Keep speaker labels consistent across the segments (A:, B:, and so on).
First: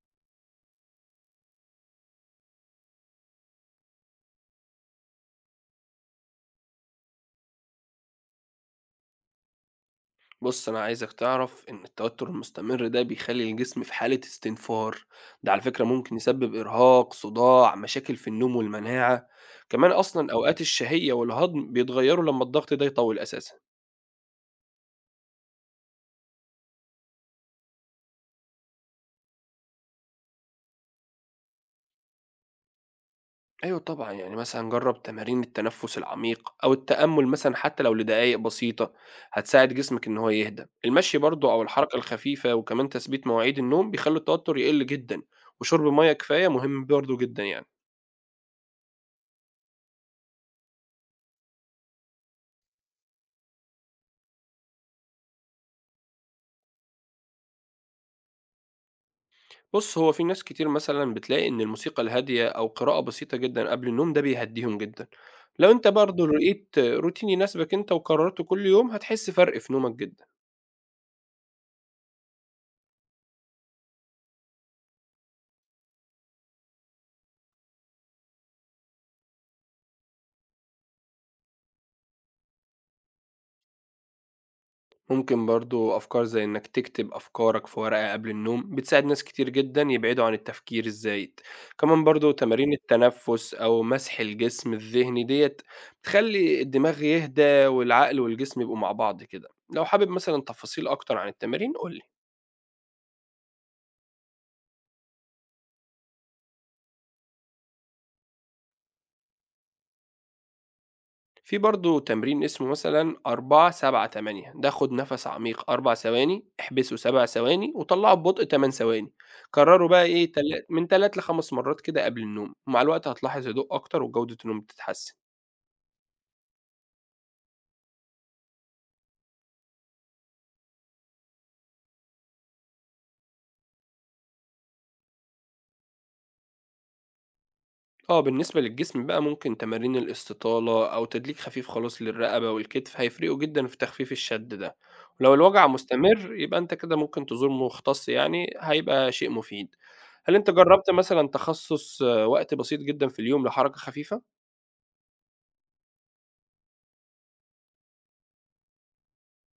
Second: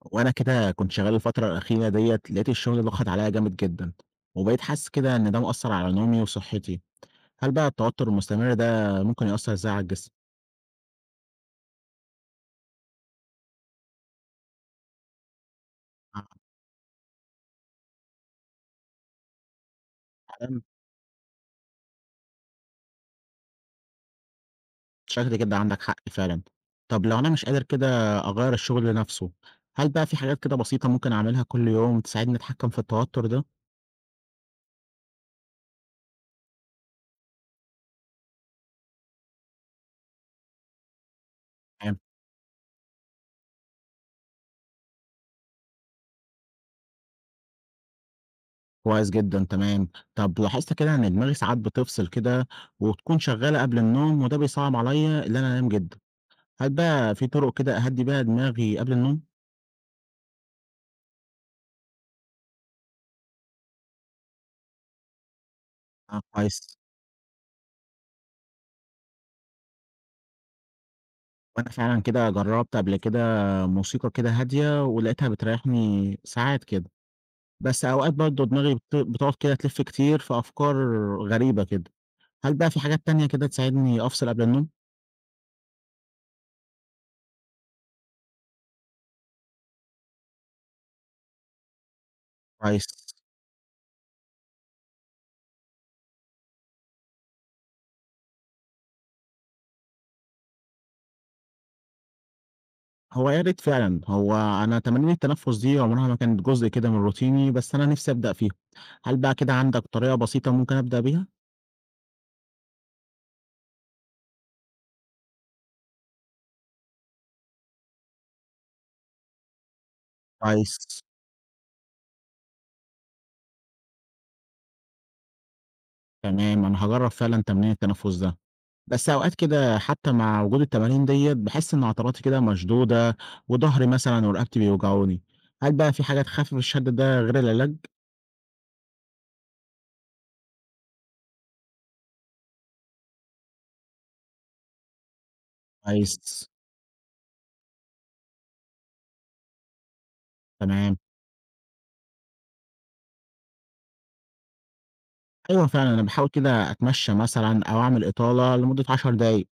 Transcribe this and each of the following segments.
A: وانا كده كنت شغال الفتره الاخيره ديت لقيت الشغل ضغط عليا جامد جدا، وبقيت حاسس كده ان ده مؤثر على نومي وصحتي. هل بقى التوتر المستمر ده ممكن يأثر ازاي على الجسم؟
B: بُص، أنا عايزك تعرف إن التوتر المستمر ده بيخلّي الجسم في حالة استنفار، ده على فكرة ممكن يسبب إرهاق، صداع، مشاكل في النوم والمناعة، كمان أصلًا أوقات
A: على
B: الشهية والهضم بيتغيروا لمّا الضغط ده يطوِّل أساسًا.
A: شكل كده عندك حق فعلا. طب لو انا مش قادر كده اغير الشغل نفسه، هل بقى في حاجات كده بسيطه ممكن اعملها كل يوم تساعدني اتحكم في التوتر ده؟
B: أيوه طبعًا، يعني مثلًا جرّب تمارين التنفس العميق أو التأمل مثلًا حتى لو لدقايق بسيطة، هتساعد جسمك إن هو يهدى. المشي برضه أو الحركة
A: تمام.
B: الخفيفة وكمان تثبيت مواعيد النوم بيخلّوا التوتر يقل جدًا، وشرب مَيّة كفاية مهم برضه جدًا يعني.
A: كويس جدا، تمام. طب لاحظت كده ان دماغي ساعات بتفصل كده وتكون شغاله قبل النوم، وده بيصعب عليا ان انا انام جدا. هل بقى في طرق كده اهدي بيها دماغي قبل النوم؟
B: بُص، هو في ناس كتير مثلًا بتلاقي إن الموسيقى الهادية أو قراءة بسيطة جدًا قبل النوم ده بيهدّيهم جدًا. لو أنت
A: آه،
B: برضه
A: كويس،
B: لقيت روتين يناسبك أنت وكررته كل يوم، هتحس فرق في نومك جدًا.
A: وأنا فعلًا كده جرّبت قبل كده موسيقى كده هادية ولقيتها بتريّحني ساعات كده، بس أوقات برضه دماغي بتقعد كده تلِف كتير في أفكار غريبة كده، هل بقى في حاجات تانية كده تساعدني أفصل قبل النوم؟
B: ممكن برضه أفكار زي إنك تكتب أفكارك في ورقة قبل النوم، بتساعد ناس كتير جدًا يبعدوا عن التفكير الزايد. كمان برضه تمارين
A: كويس،
B: التنفس أو مسح الجسم الذهني ديّة، بتخلّي الدماغ يهدى والعقل والجسم يبقوا مع بعض كده. لو حابب مثلًا تفاصيل أكتر عن التمارين، قُل لي.
A: هو يا ريت فعلًا، هو أنا تمارين التنفس دي عمرها ما كانت جزء كده من روتيني، بس أنا نِفْسي أبدأ فيها، هل بقى كده عندك طريقة بسيطة ممكن أبدأ بيها؟
B: في برضه تمرين اسمه مثلًا 4، 7، 8، ده خُد نَفَس عميق 4 ثواني، احبسه 7 ثواني، وطلّعه ببطء 8 ثواني. كرّره بقى إيه تل
A: كويس،
B: من 3 ل5 مرات كده قبل النوم، ومع الوقت هتلاحظ هدوء أكتر وجودة النوم بتتحسن.
A: تمام، أنا هاجرّب فعلًا تمرين التنفس ده. بس أوقات كده حتى مع وجود التمارين ديّة باحس إن عضلاتي كده مشدودة، وضهري مثلًا ورقبتي بيوجعوني، هل بقى في حاجة تخفف الشد ده غير العلاج؟
B: آه، بالنسبة للجسم بقى ممكن تمارين الاستطالة أو تدليك خفيف خالص للرقبة والكتف هيفرقوا جدًا في تخفيف الشد ده. ولو الوجع
A: كويس،
B: مستمر يبقى أنت كده ممكن تزور مختص يعني، هيبقى شيء مفيد. هل أنت جرّبت
A: تمام.
B: مثلًا تخصّص آه، وقت بسيط جدًا في اليوم لحركة خفيفة؟
A: أيوه فعلًا أنا باحاول كده أتمشى مثلًا أو أعمل إطالة لمدة 10 دقايق،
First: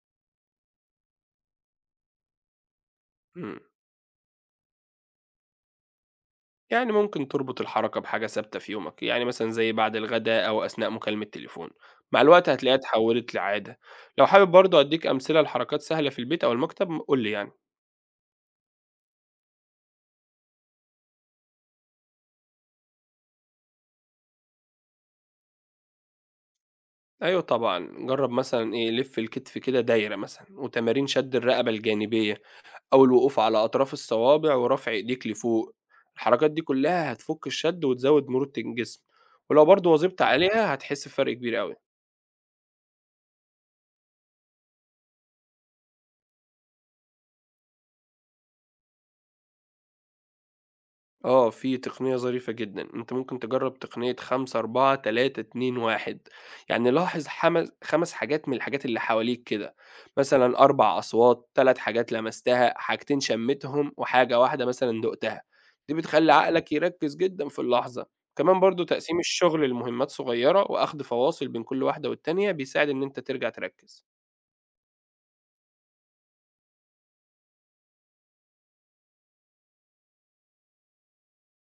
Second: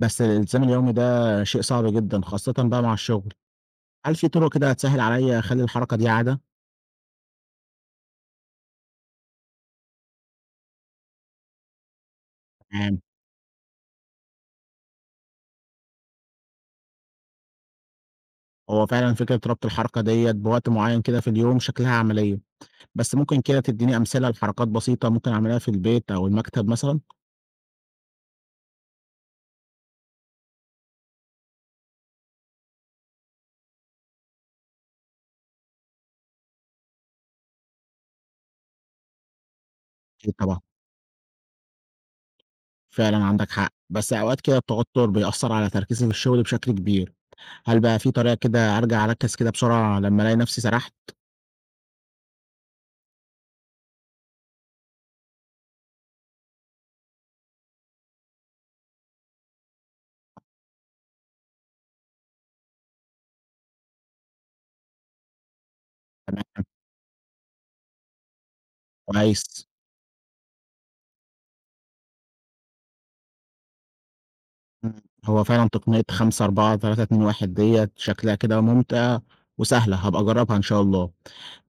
A: بس الالتزام اليومي ده شيء صعب جدًا خاصةً بقى مع الشغل،
B: إمم.
A: هل في طرق كده هتسهل عليّا أخلي الحركة دي عادة؟
B: يعني ممكن تربط الحركة بحاجة ثابتة في يومك، يعني مثلًا زي بعد الغدا أو أثناء مكالمة تليفون، مع الوقت هتلاقيها
A: تمام،
B: اتحولت لعادة. لو حابب برضه أدّيك أمثلة لحركات سهلة في البيت أو المكتب قُل لي يعني.
A: هو فعلًا فكرة ربط الحركة ديّة بوقت معين كده في اليوم شكلها عملية، بس ممكن كده تديني أمثلة لحركات بسيطة ممكن أعملها في البيت أو المكتب مثلًا؟
B: أيوه طبعًا، جرّب مثلًا لِف الكتف كده دايرة مثلًا، وتمارين شد الرقبة الجانبية أو الوقوف على أطراف الصوابع ورفع إيديك لفوق. الحركات دي كلّها هتفُك الشد وتزوّد مرونة الجسم، ولو برضه واظبت
A: أكيد طبعًا،
B: عليها هتحس بفرق كبير أوي.
A: فعلًا عندك حق، بس أوقات كده التوتر بيأثّر على تركيزي في الشغل بشكل كبير، هل بقى في طريقة كده أرجع أركّز كده بسرعة لمّا ألاقي نفسي سرحت؟
B: آه، في تقنية ظريفة جدًا، أنت ممكن تجرّب تقنية 5، 4، 3، 2، 1. يعني لاحظ 5 حاجات من الحاجات اللي حواليك كده، مثلًا 4 أصوات، 3 حاجات لمستها، حاجتين شميتهم، وحاجة واحدة مثلًا دُقتها، دي بتخلّي
A: تمام،
B: عقلك يركّز جدًا في اللحظة. كمان برضه تقسيم
A: كويس،
B: الشغل لمهمات صغيرة وأخد فواصل بين كل واحدة والتانية بيساعد إن أنت ترجع تركّز.
A: إمم، هو فعلًا تقنية 5، 4، 3، 2، 1 ديّة شكلها كده ممتعة وسهلة، هابقى أجرّبها إن شاء الله،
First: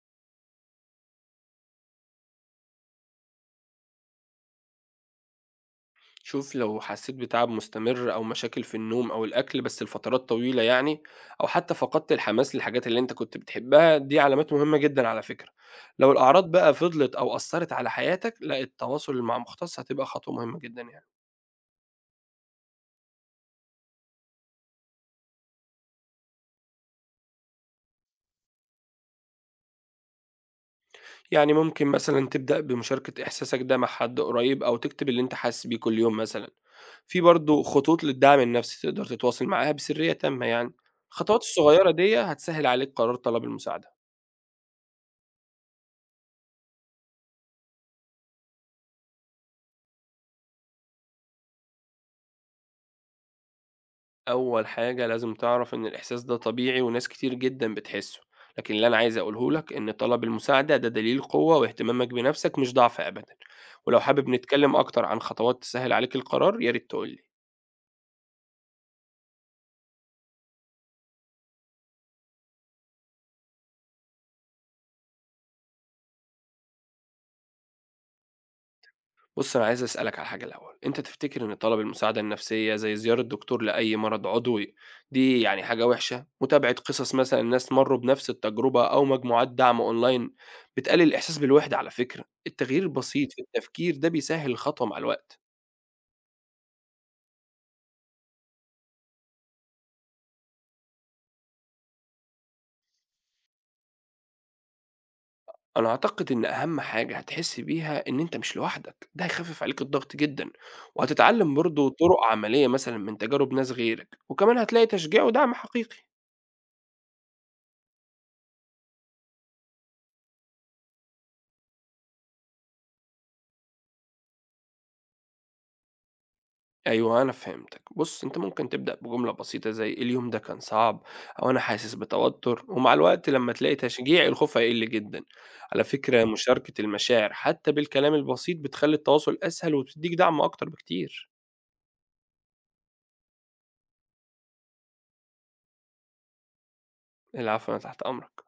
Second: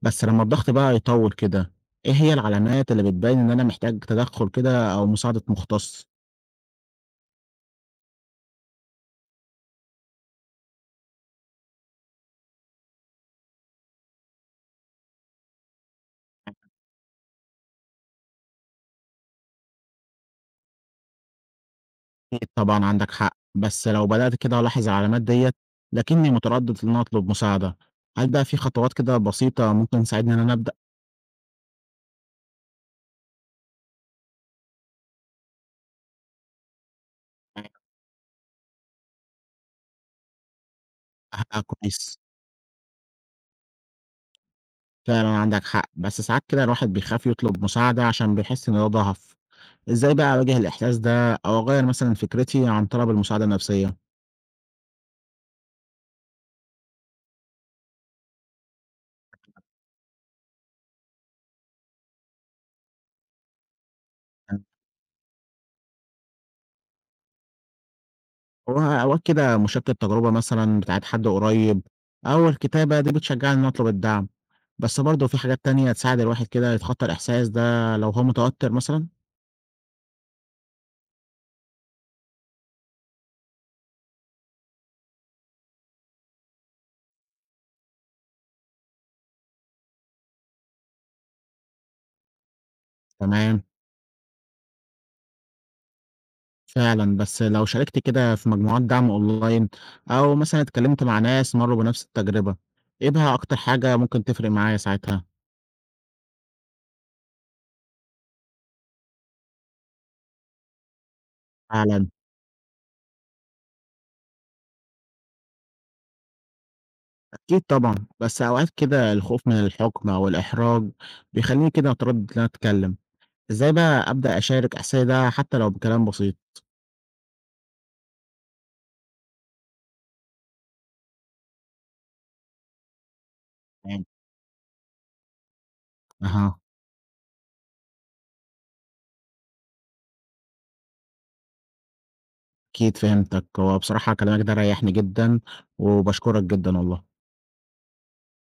A: بس لمّا الضغط بقى يطوّل كده، إيه هي العلامات اللي بتبين إن أنا محتاج تدخُّل كده أو مساعدة مُختص؟
B: شوف، لو حسيت بتعب مستمر أو مشاكل في النوم أو الأكل بس لفترات طويلة يعني، أو حتى فقدت الحماس للحاجات اللي أنت كنت بتحبها، دي علامات مهمة جدا على فكرة. لو الأعراض بقى فضلت أو أثرت على حياتك، لا التواصل مع مختص هتبقى خطوة مهمة جدا يعني
A: أكيد طبعًا عندك حق، بس لو بدأت كده ألاحظ العلامات ديّة لكني متردد في إن أنا أطلب مساعدة، هل بقى في خطوات كده بسيطة ممكن تساعدني إن أنا أبدأ؟
B: يعني ممكن مثلا تبدأ بمشاركة إحساسك ده مع حد قريب أو تكتب اللي أنت حاسس بيه كل يوم مثلا. في برضو خطوط للدعم النفسي تقدر تتواصل معاها بسرية تامة يعني. الخطوات
A: أبقى
B: الصغيرة دي
A: كويس؟
B: هتسهل عليك قرار طلب المساعدة.
A: فعلًا عندك حق، بس ساعات كده الواحد بيخاف يطلب مساعدة عشان بيحس إن ده ضعف، إزاي بقى أواجه الإحساس ده أو أغيّر مثلًا فكرتي عن طلب المساعدة النفسية؟
B: أول حاجة لازم تعرف إن الإحساس ده طبيعي وناس كتير جدًا بتحسه، لكن اللي أنا عايز أقوله لك إن طلب المساعدة ده دليل قوة واهتمامك بنفسك مش ضعف أبدًا، ولو حابب نتكلم أكتر عن خطوات تسهل عليك القرار يا ريت تقول لي.
A: هو أوقات كده مشاركة تجربة مثلًا بتاعة حد قريب أو الكتابة دي بتشجعني إن أنا أطلب الدعم، بس برضه في حاجات تانية تساعد الواحد كده يتخطى الإحساس ده لو هو متوتر مثلًا؟
B: بُص، أنا عايز أسألك على حاجة الأول، أنت تفتكر إن طلب المساعدة النفسية زي زيارة دكتور لأي مرض عضوي دي يعني حاجة وحشة؟ متابعة قصص مثلًا ناس مرّوا بنفس التجربة أو مجموعات دعم أونلاين بتقلل الإحساس بالوحدة على فكرة، التغيير البسيط في
A: تمام،
B: التفكير ده بيسهل الخطوة مع الوقت.
A: فعلًا، بس لو شاركت كده في مجموعات دعم أونلاين أو مثلًا اتكلمت مع ناس مرّوا بنفس التجربة، إيه بقى أكتر حاجة ممكن تفرق معايا ساعتها؟
B: أنا أعتقد إن أهم حاجة هتحس بيها إن أنت مش لوحدك، ده هيخفف عليك الضغط جدًا، وهتتعلم برضه
A: فعلًا،
B: طرق عملية مثلًا من تجارب ناس غيرك، وكمان هتلاقي تشجيع ودعم حقيقي.
A: أكيد طبعًا، بس أوقات كده الخوف من الحُكم أو الإحراج بيخلّيني كده أتردد إن أنا أتكلم، إزاي بقى أبدأ أشارك إحساسي ده حتى لو بكلام بسيط؟
B: أيوه أنا فهمتك، بُص أنت ممكن تبدأ بجملة بسيطة زي اليوم ده كان صعب أو أنا حاسس بتوتر، ومع الوقت لما تلاقي
A: تمام،
B: تشجيع الخوف هيقل جدًا. على فكرة
A: أها،
B: مشاركة المشاعر حتى بالكلام البسيط بتخلي التواصل أسهل وبتديك دعم أكتر بكتير.
A: أكيد فهمتك، هو بصراحة كلامك ده ريّحني جدًا، وباشكرك جدًا والله.
B: العفو، أنا تحت أمرك.